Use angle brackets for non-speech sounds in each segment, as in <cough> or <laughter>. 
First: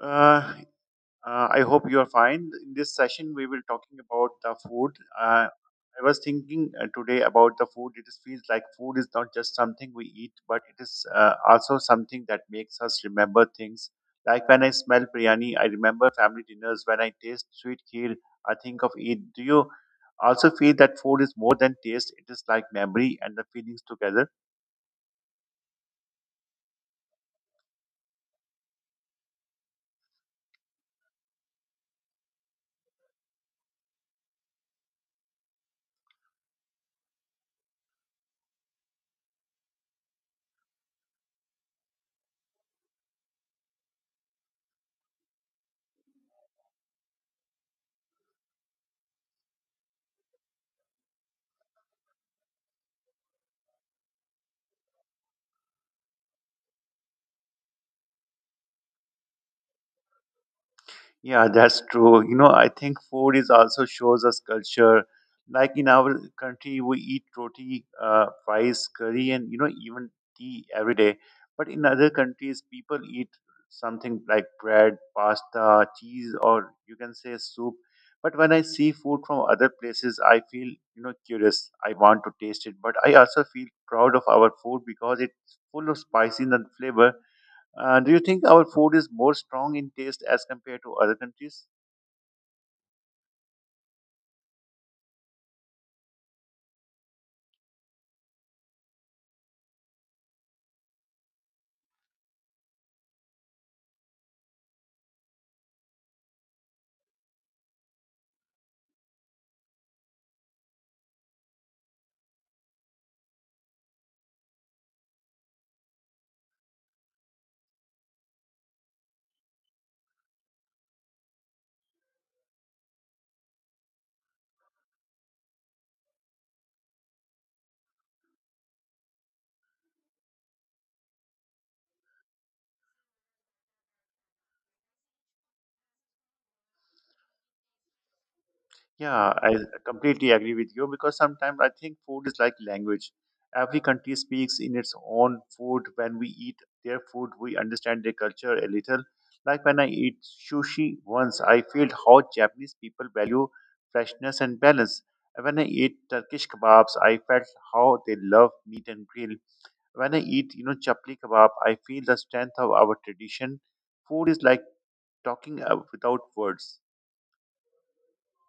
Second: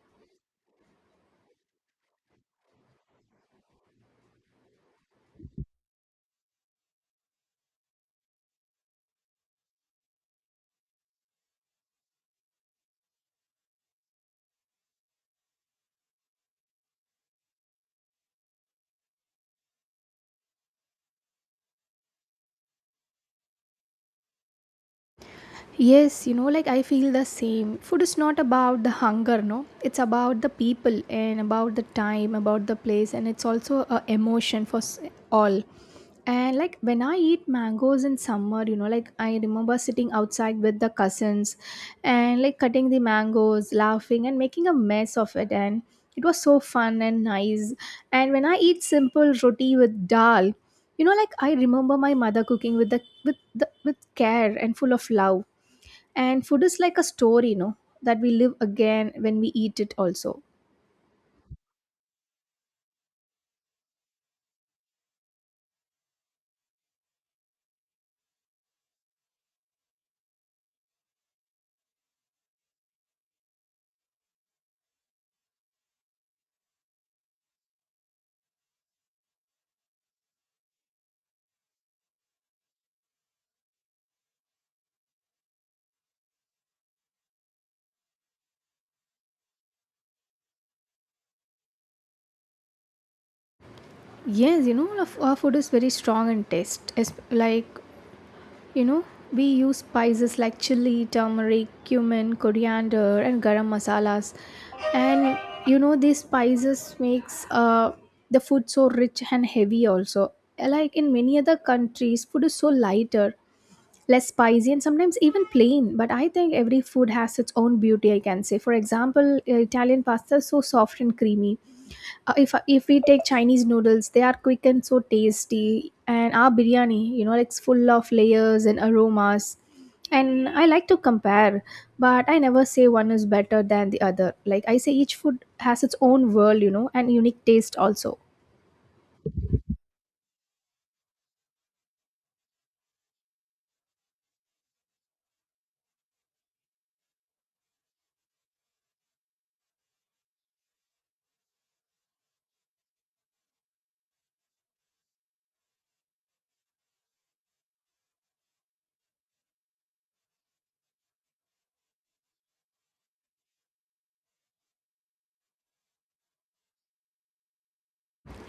Uh, I hope you are fine. In this session, we will talking about the food. Uh, I was thinking today about the food. It is, feels like food is not just something we eat, but it is also something that makes us remember things. Like when I smell biryani, I remember family dinners. When I taste sweet kheer, I think of Eid. Do you also feel that food is more than taste? It is like memory and the feelings together. Yes, you know, like I feel the same. Food is not about the hunger, no. It's about the people and about the time, about the place, and it's also a emotion for all. And like when I eat mangoes in summer, you know, like I remember sitting outside with the cousins and like cutting the mangoes, laughing and making a mess of it. And it was so fun and nice. And when I eat simple roti with dal, you know, like I remember my mother cooking with care and full of love, and food is like a story, you know, that we live again when we eat it also. Yeah, that's true. You know, I think food is also shows us culture. Like in our country, we eat roti, rice, curry, and you know even tea every day. But in other countries, people eat something like bread, pasta, cheese, or you can say soup. But when I see food from other places, I feel you know curious. I want to taste it, but I also feel proud of our food because it's full of spices and flavor. Do you think our food is more strong in taste as compared to other countries? Yes, you know, our food is very strong in taste. It's like, you know, we use spices like chili, turmeric, cumin, coriander, and garam masalas. And, you know, these spices makes the food so rich and heavy also. Like in many other countries, food is so lighter, less spicy, and sometimes even plain, but I think every food has its own beauty, I can say. For example, Italian pasta is so soft and creamy. If we take Chinese noodles, they are quick and so tasty, and our biryani, you know, it's full of layers and aromas. And I like to compare, but I never say one is better than the other. Like I say, each food has its own world, you know, and unique taste also. Yeah, I completely agree with you because sometimes I think food is like language. Every country speaks in its own food. When we eat their food, we understand their culture a little. Like when I eat sushi once, I feel how Japanese people value freshness and balance. And When I eat Turkish kebabs, I felt how they love meat and grill. When I eat, you know, chapli kebab, I feel the strength of our tradition food is like talking without words.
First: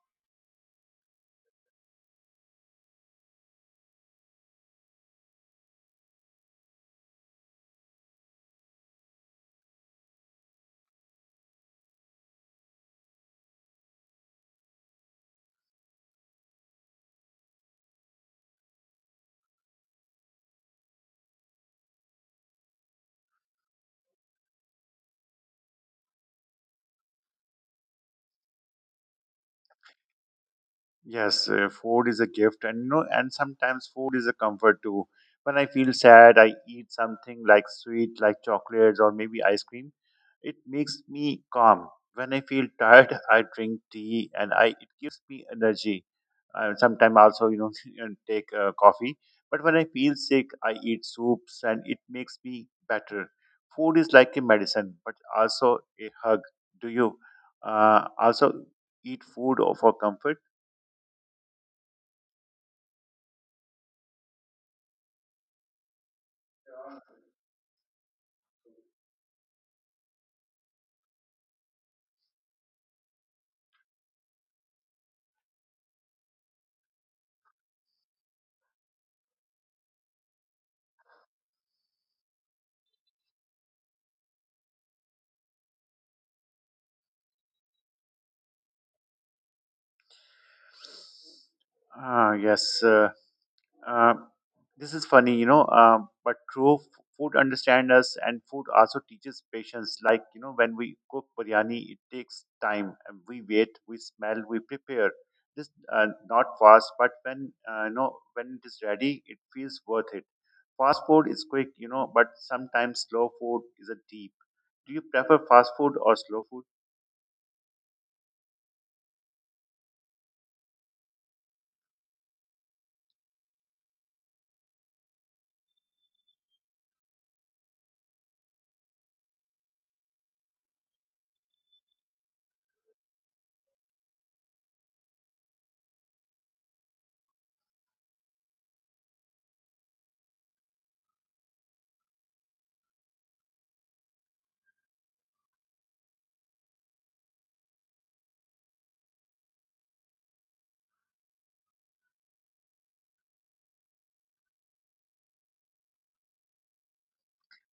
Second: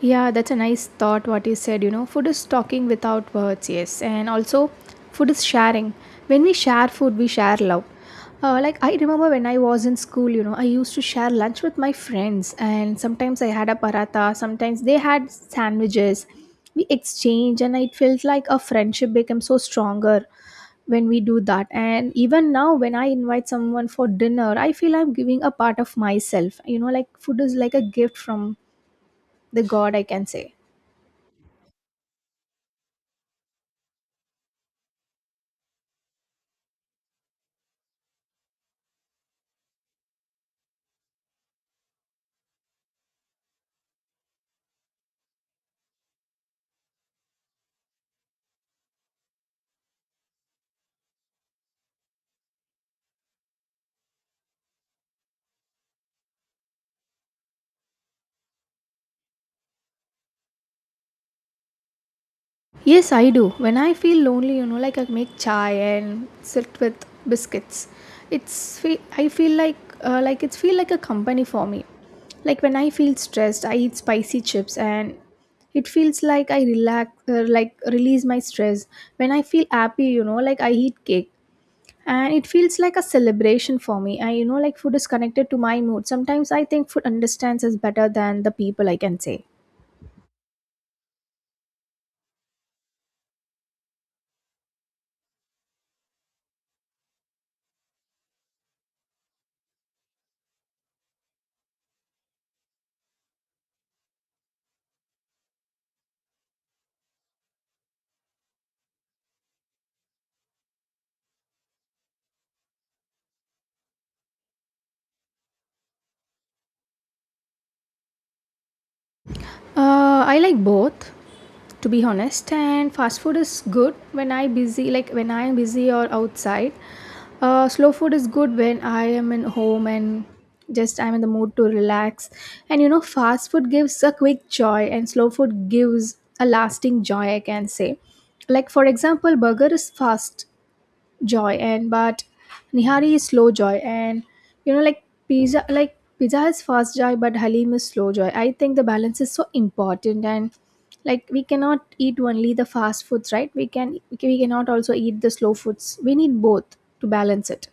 Yeah, that's a nice thought what you said. You know, food is talking without words, yes. And also, food is sharing. When we share food, we share love. Like, I remember when I was in school, you know, I used to share lunch with my friends, and sometimes I had a paratha, sometimes they had sandwiches. We exchange, and it felt like a friendship became so stronger when we do that. And even now, when I invite someone for dinner, I feel I'm giving a part of myself. You know, like, food is like a gift from the God, I can say. Yes, food is a gift, and you know, and sometimes food is a comfort too. When I feel sad, I eat something like sweet, like chocolates or maybe ice cream. It makes me calm. When I feel tired, <laughs> I drink tea, and I it gives me energy. Sometimes also, you know, <laughs> and take coffee. But when I feel sick, I eat soups, and it makes me better. Food is like a medicine, but also a hug. Do you also eat food or for comfort? Yes, I do. When I feel lonely, you know, like I make chai and sit with biscuits. I feel like it's feel like a company for me. Like when I feel stressed, I eat spicy chips and it feels like I relax, like release my stress. When I feel happy, you know, like I eat cake and it feels like a celebration for me. I, you know, like, food is connected to my mood. Sometimes I think food understands us better than the people, I can say. Ah, yes. Uh, this is funny, you know, but true. Food understands us, and food also teaches patience. Like you know, when we cook biryani, it takes time. And we wait, we smell, we prepare. This not fast, but when you know when it is ready, it feels worth it. Fast food is quick, you know, but sometimes slow food is a deep. Do you prefer fast food or slow food? I like both, to be honest. And fast food is good when I am busy or outside. Slow food is good when I am in home and just I'm in the mood to relax. And you know, fast food gives a quick joy and slow food gives a lasting joy, I can say. Like for example, burger is fast joy, and but nihari is slow joy. And you know, like pizza is fast joy but halim is slow joy. I think the balance is so important. And like, we cannot eat only the fast foods, right? We cannot also eat the slow foods. We need both to balance it.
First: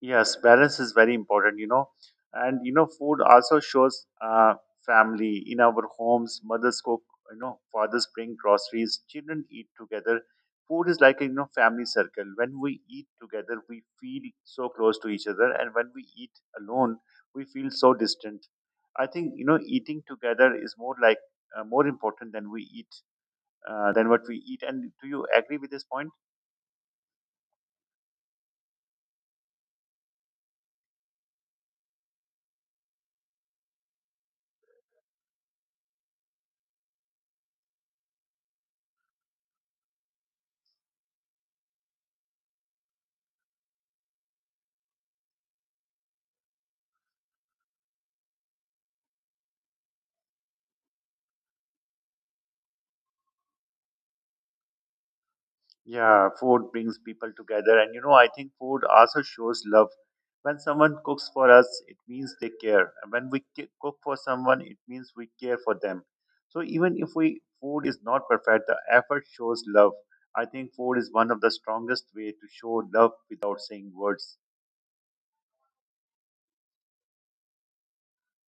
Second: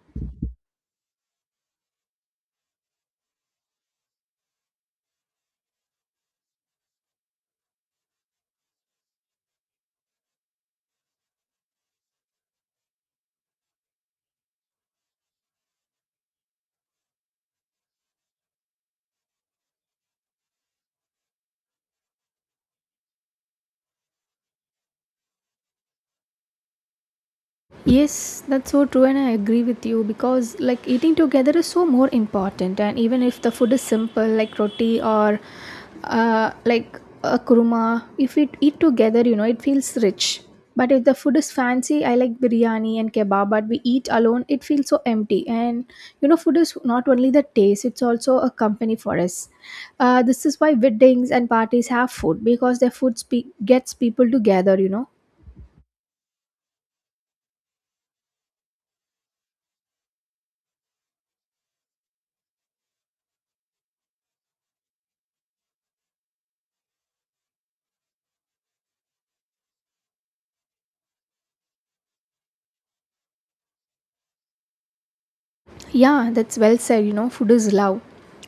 Yes, balance is very important, you know. And, you know, food also shows family. In our homes, mothers cook, you know, fathers bring groceries, children eat together. Food is like a, you know, family circle. When we eat together, we feel so close to each other. And when we eat alone, we feel so distant. I think, you know, eating together is more like, more important than we eat, than what we eat. And do you agree with this point? Yes, that's so true, and I agree with you because like eating together is so more important. And even if the food is simple, like roti or like a kurma, if we eat together, you know, it feels rich. But if the food is fancy, I like biryani and kebab, but we eat alone, it feels so empty. And you know, food is not only the taste, it's also a company for us. This is why weddings and parties have food, because their gets people together, you know. Yeah, food brings people together, and you know, I think food also shows love. When someone cooks for us, it means they care, and when we cook for someone, it means we care for them. So even if we food is not perfect, the effort shows love. I think food is one of the strongest way to show love without saying words. Yeah, that's well said. You know, food is love.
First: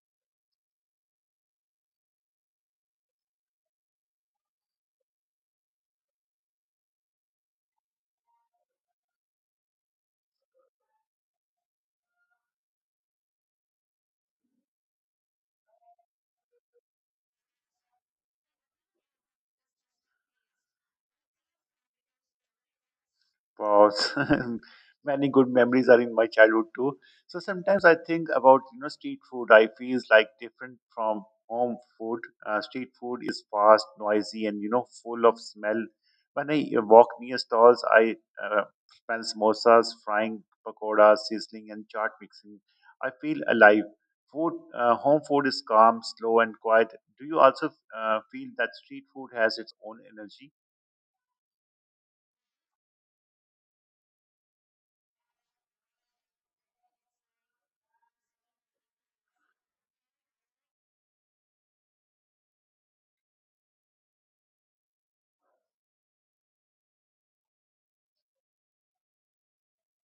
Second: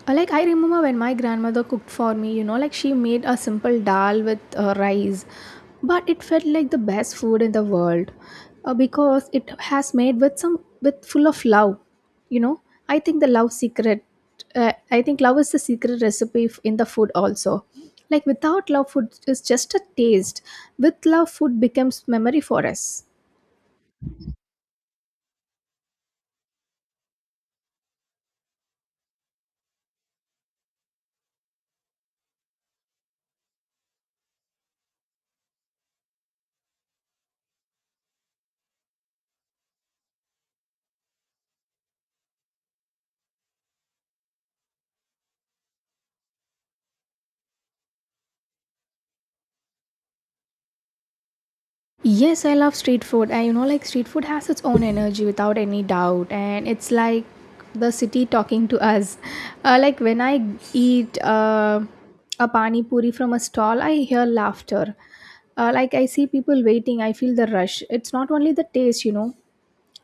Like I remember when my grandmother cooked for me, you know, like she made a simple dal with rice, but it felt like the best food in the world, because it has made with some with full of love. You know, I think the love secret. I think love is the secret recipe in the food also. Like without love, food is just a taste. With love, food becomes memory for us. Wow, <laughs> many good memories are in my childhood too. So sometimes I think about you know street food. I feels like different from home food. Street food is fast, noisy, and you know full of smell. When I walk near stalls, I uh, smell samosas, frying pakoras, sizzling, and chaat mixing. I feel alive. Food, home food is calm, slow, and quiet. Do you also feel that street food has its own energy? Yes, I love street food. And you know, like street food has its own energy without any doubt. And it's like the city talking to us. <laughs> Like when I eat a pani puri from a stall, I hear laughter. Like I see people waiting, I feel the rush. It's not only the taste, you know.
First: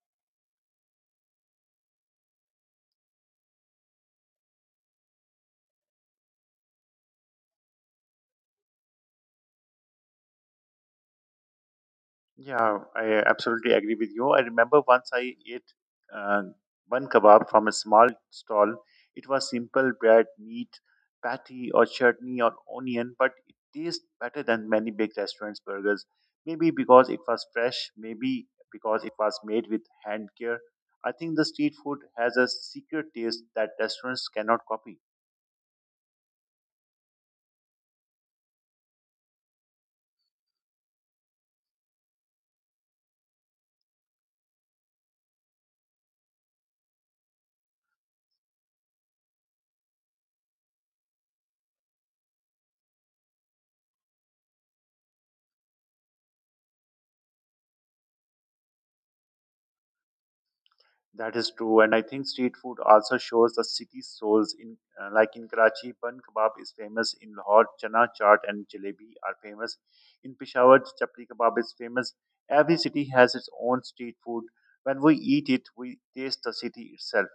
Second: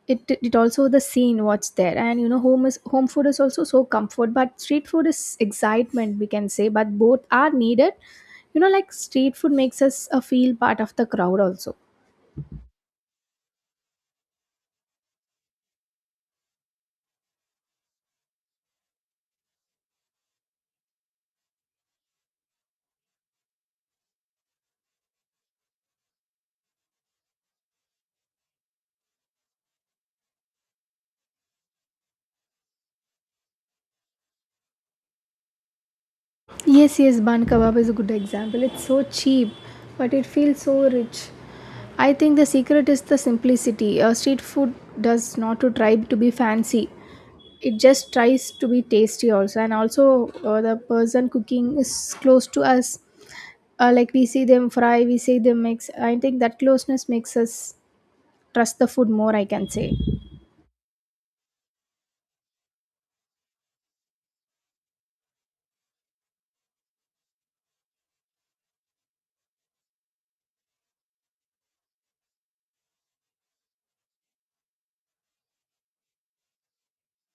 It also the scene what's there. And you know, home food is also so comfort, but street food is excitement, we can say, but both are needed. You know, like street food makes us feel part of the crowd also. Yeah, I absolutely agree with you. I remember once I ate uh, one kebab from a small stall. It was simple bread, meat, patty, or chutney, or onion, but it tastes better than many big restaurants' burgers. Maybe because it was fresh, maybe because it was made with hand care. I think the street food has a secret taste that restaurants cannot copy. Yes, yes, bun kebab is a good example. It's so cheap, but it feels so rich. I think the secret is the simplicity. Street food does not to try to be fancy. It just tries to be tasty also, and also the person cooking is close to us. Like we see them fry, we see them mix. I think that closeness makes us trust the food more, I can say. That is true, and I think street food also shows the city's souls. In like in Karachi, bun kebab is famous. In Lahore, chana chaat and jalebi are famous. In Peshawar, chapli kebab is famous. Every city has its own street food. When we eat it, we taste the city itself.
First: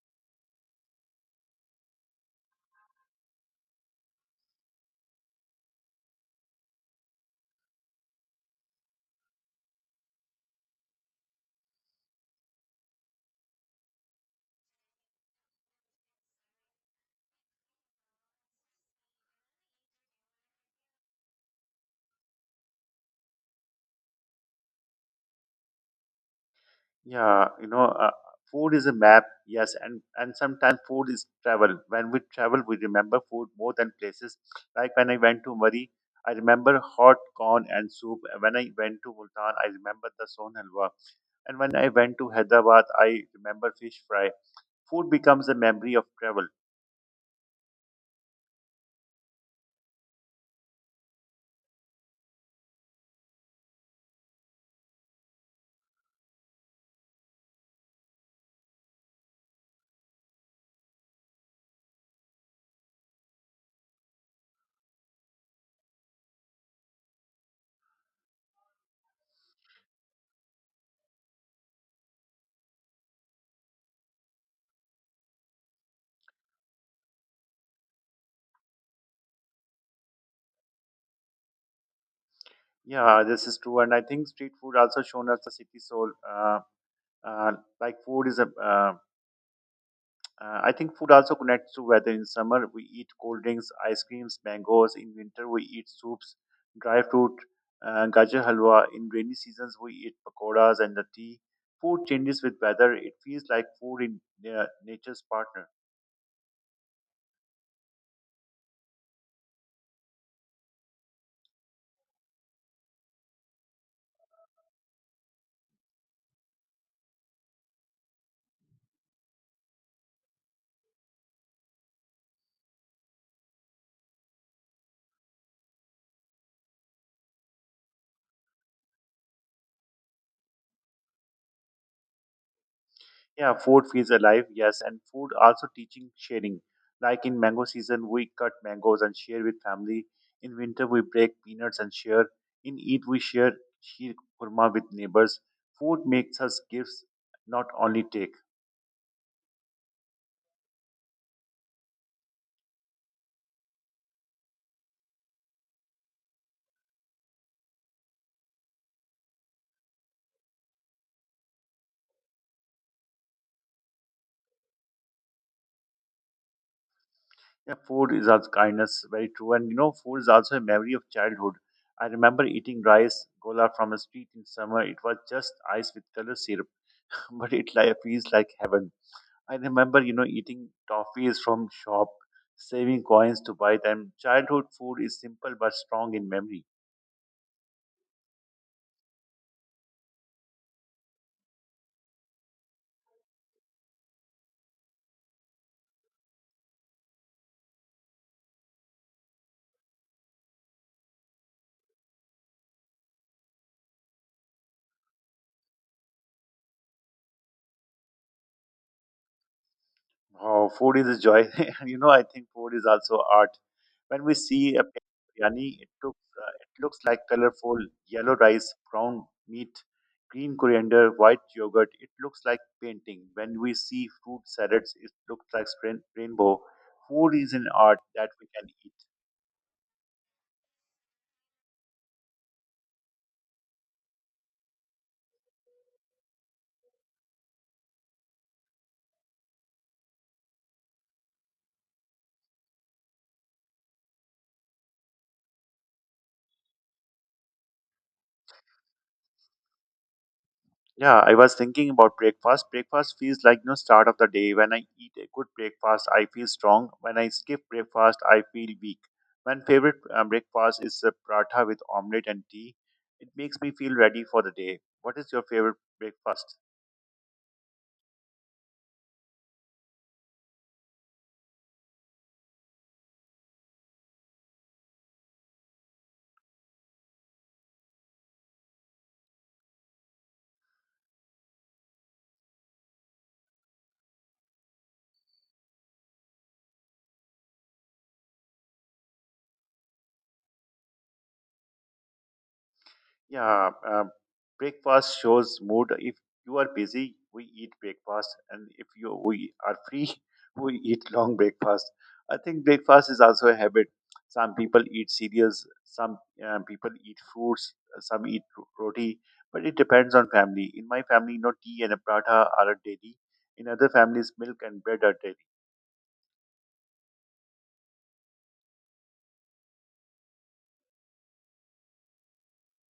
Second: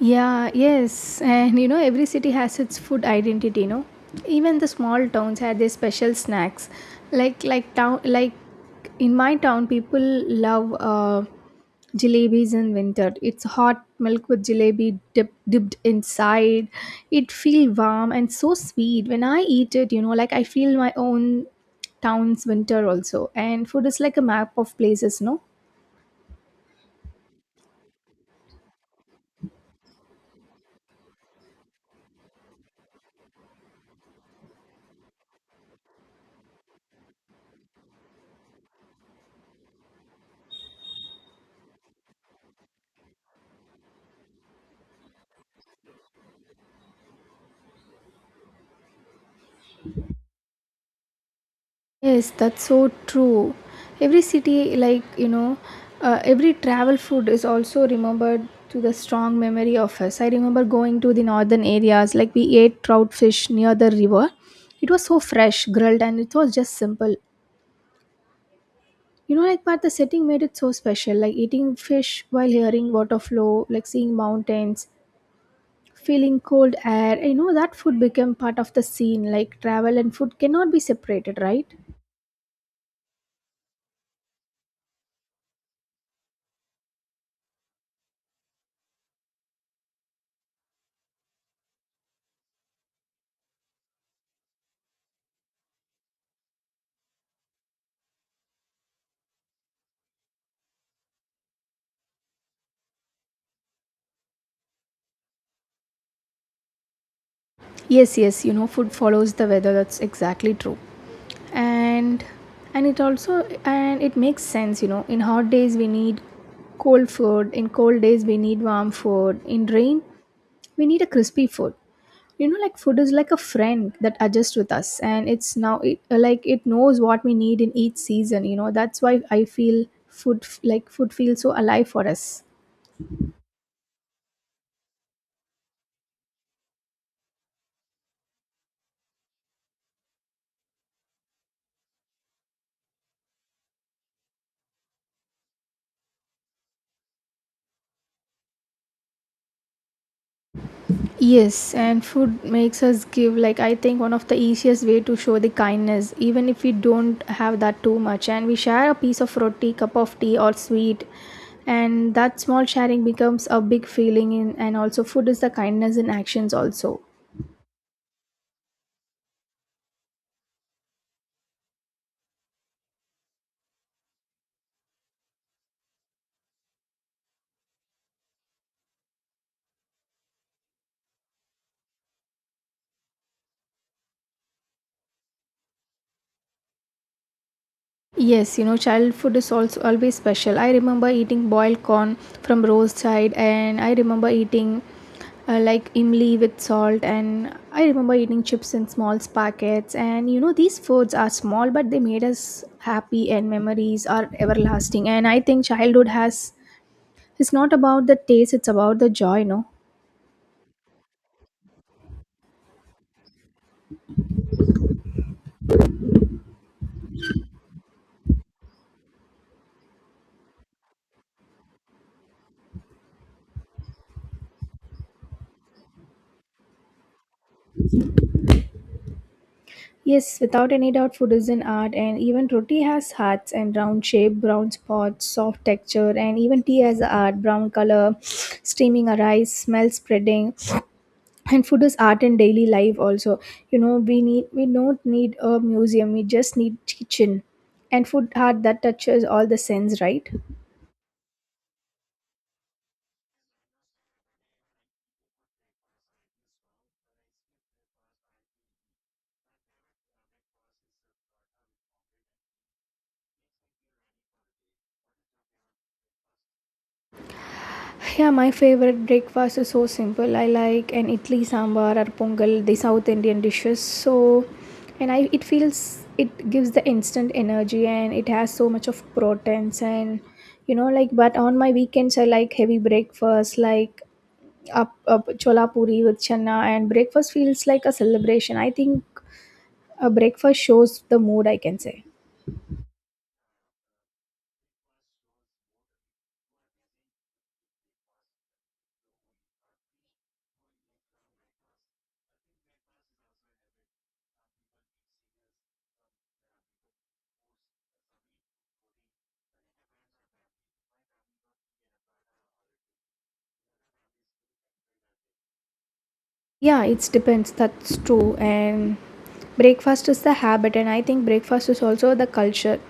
Yeah, yes. And you know, every city has its food identity, you know. Even the small towns had their special snacks. Like in my town, people love jalebis in winter. It's hot milk with jalebi dip, dipped inside. It feel warm and so sweet. When I eat it, you know, like I feel my own town's winter also. And food is like a map of places, no? Yeah, you know, food is a map, yes, and sometimes food is travel. When we travel, we remember food more than places. Like when I went to Murray, I remember hot corn and soup. When I went to Multan, I remember the son halwa. And when I went to Hyderabad, I remember fish fry. Food becomes a memory of travel. Yes, that's so true. Every city, like, you know, every travel food is also remembered to the strong memory of us. I remember going to the northern areas, like, we ate trout fish near the river. It was so fresh, grilled, and it was just simple. You know, like, but the setting made it so special, like eating fish while hearing water flow, like seeing mountains, feeling cold air. You know, that food became part of the scene, like, travel and food cannot be separated, right? Yeah, this is true, and I think street food also shown us the city soul. Uh, like food is a. I think food also connects to weather. In summer, we eat cold drinks, ice creams, mangoes. In winter, we eat soups, dry fruit, gajar halwa. In rainy seasons, we eat pakoras and the tea. Food changes with weather. It feels like food in nature's partner. Yes, yes, you know, food follows the weather. That's exactly true. And and it also, and it makes sense, you know. In hot days we need cold food, in cold days we need warm food, in rain we need a crispy food. You know, like food is like a friend that adjusts with us, and it's now like it knows what we need in each season, you know. That's why I feel like food feels so alive for us. Yeah, food feels alive, yes, and food also teaching sharing. Like in mango season, we cut mangoes and share with family. In winter, we break peanuts and share. In Eid, we share sheer kurma with neighbors. Food makes us gifts, not only take. Yes, and food makes us give. Like I think one of the easiest way to show the kindness, even if we don't have that too much and we share a piece of roti, cup of tea or sweet, and that small sharing becomes a big feeling in, and also food is the kindness in actions also. Yeah, food is also kindness, very true. And you know, food is also a memory of childhood. I remember eating rice gola from a street in summer. It was just ice with color syrup, <laughs> but it like, feels like heaven. I remember, you know, eating toffees from shop, saving coins to buy them. Childhood food is simple but strong in memory. Yes, you know, childhood is also always special. I remember eating boiled corn from roadside, and I remember eating like imli with salt, and I remember eating chips in small packets. And you know, these foods are small, but they made us happy, and memories are everlasting. And I think childhood has it's not about the taste; it's about the joy, no. Oh, food is a joy. <laughs> You know, I think food is also art. When we see a biryani, it looks like colorful yellow rice, brown meat, green coriander, white yogurt. It looks like painting. When we see fruit salads, it looks like rainbow. Food is an art that we can eat. Yes, without any doubt, food is an art, and even roti has hearts and round shape, brown spots, soft texture, and even tea has a art, brown color, <sniffs> steaming a rice, smell spreading. <sniffs> And food is art in daily life also. You know, we don't need a museum, we just need kitchen. And food art that touches all the sense, right? Yeah, I was thinking about breakfast. Breakfast feels like no start of the day. When I eat a good breakfast, I feel strong. When I skip breakfast, I feel weak. My favorite breakfast is a paratha with omelette and tea. It makes me feel ready for the day. What is your favorite breakfast? Yeah, my favorite breakfast is so simple. I like an idli sambar or pongal, the South Indian dishes. So, and I it feels it gives the instant energy and it has so much of proteins. And you know, like, but on my weekends I like heavy breakfast, like up, up chola puri with chana, and breakfast feels like a celebration. I think a breakfast shows the mood, I can say. Yeah, breakfast shows mood. If you are busy, we eat breakfast, and if you we are free, <laughs> we eat long breakfast. I think breakfast is also a habit. Some people eat cereals, some people eat fruits, some eat roti, but it depends on family. In my family, no tea and a paratha are a daily. In other families, milk and bread are daily. Yeah, it depends. That's true. And breakfast is the habit, and I think breakfast is also the culture.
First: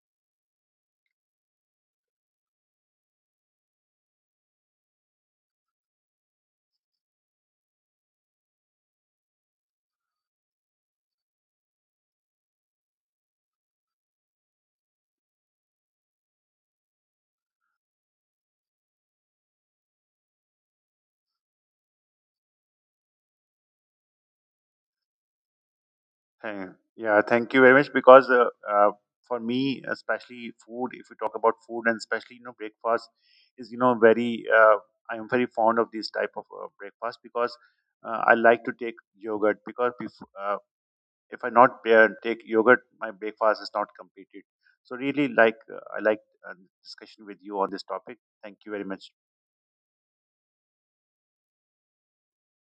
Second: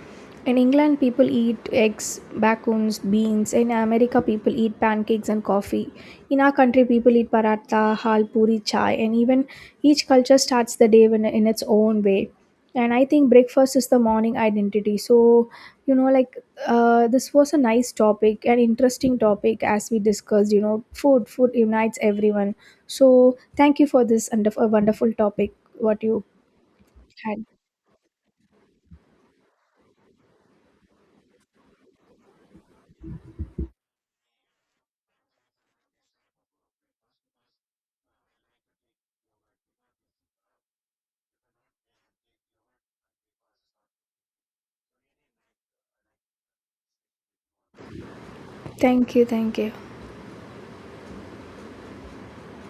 In England, people eat eggs, bacons, beans. In America, people eat pancakes and coffee. In our country, people eat paratha, hal, puri, chai, and even each culture starts the day in its own way. And I think breakfast is the morning identity. So, you know, like, this was a nice topic, an interesting topic as we discussed. You know, food unites everyone. So, thank you for this and a wonderful topic what you Uh, Yeah, had. thank you very much. Because for me, especially food, if we talk about food and especially you know breakfast, is you know very uh, I am very fond of this type of breakfast because I like to take yogurt because uh, if I not take yogurt, my breakfast is not completed. So really, like I like uh, discussion with you on this topic. Thank you very much. Thank you, thank you.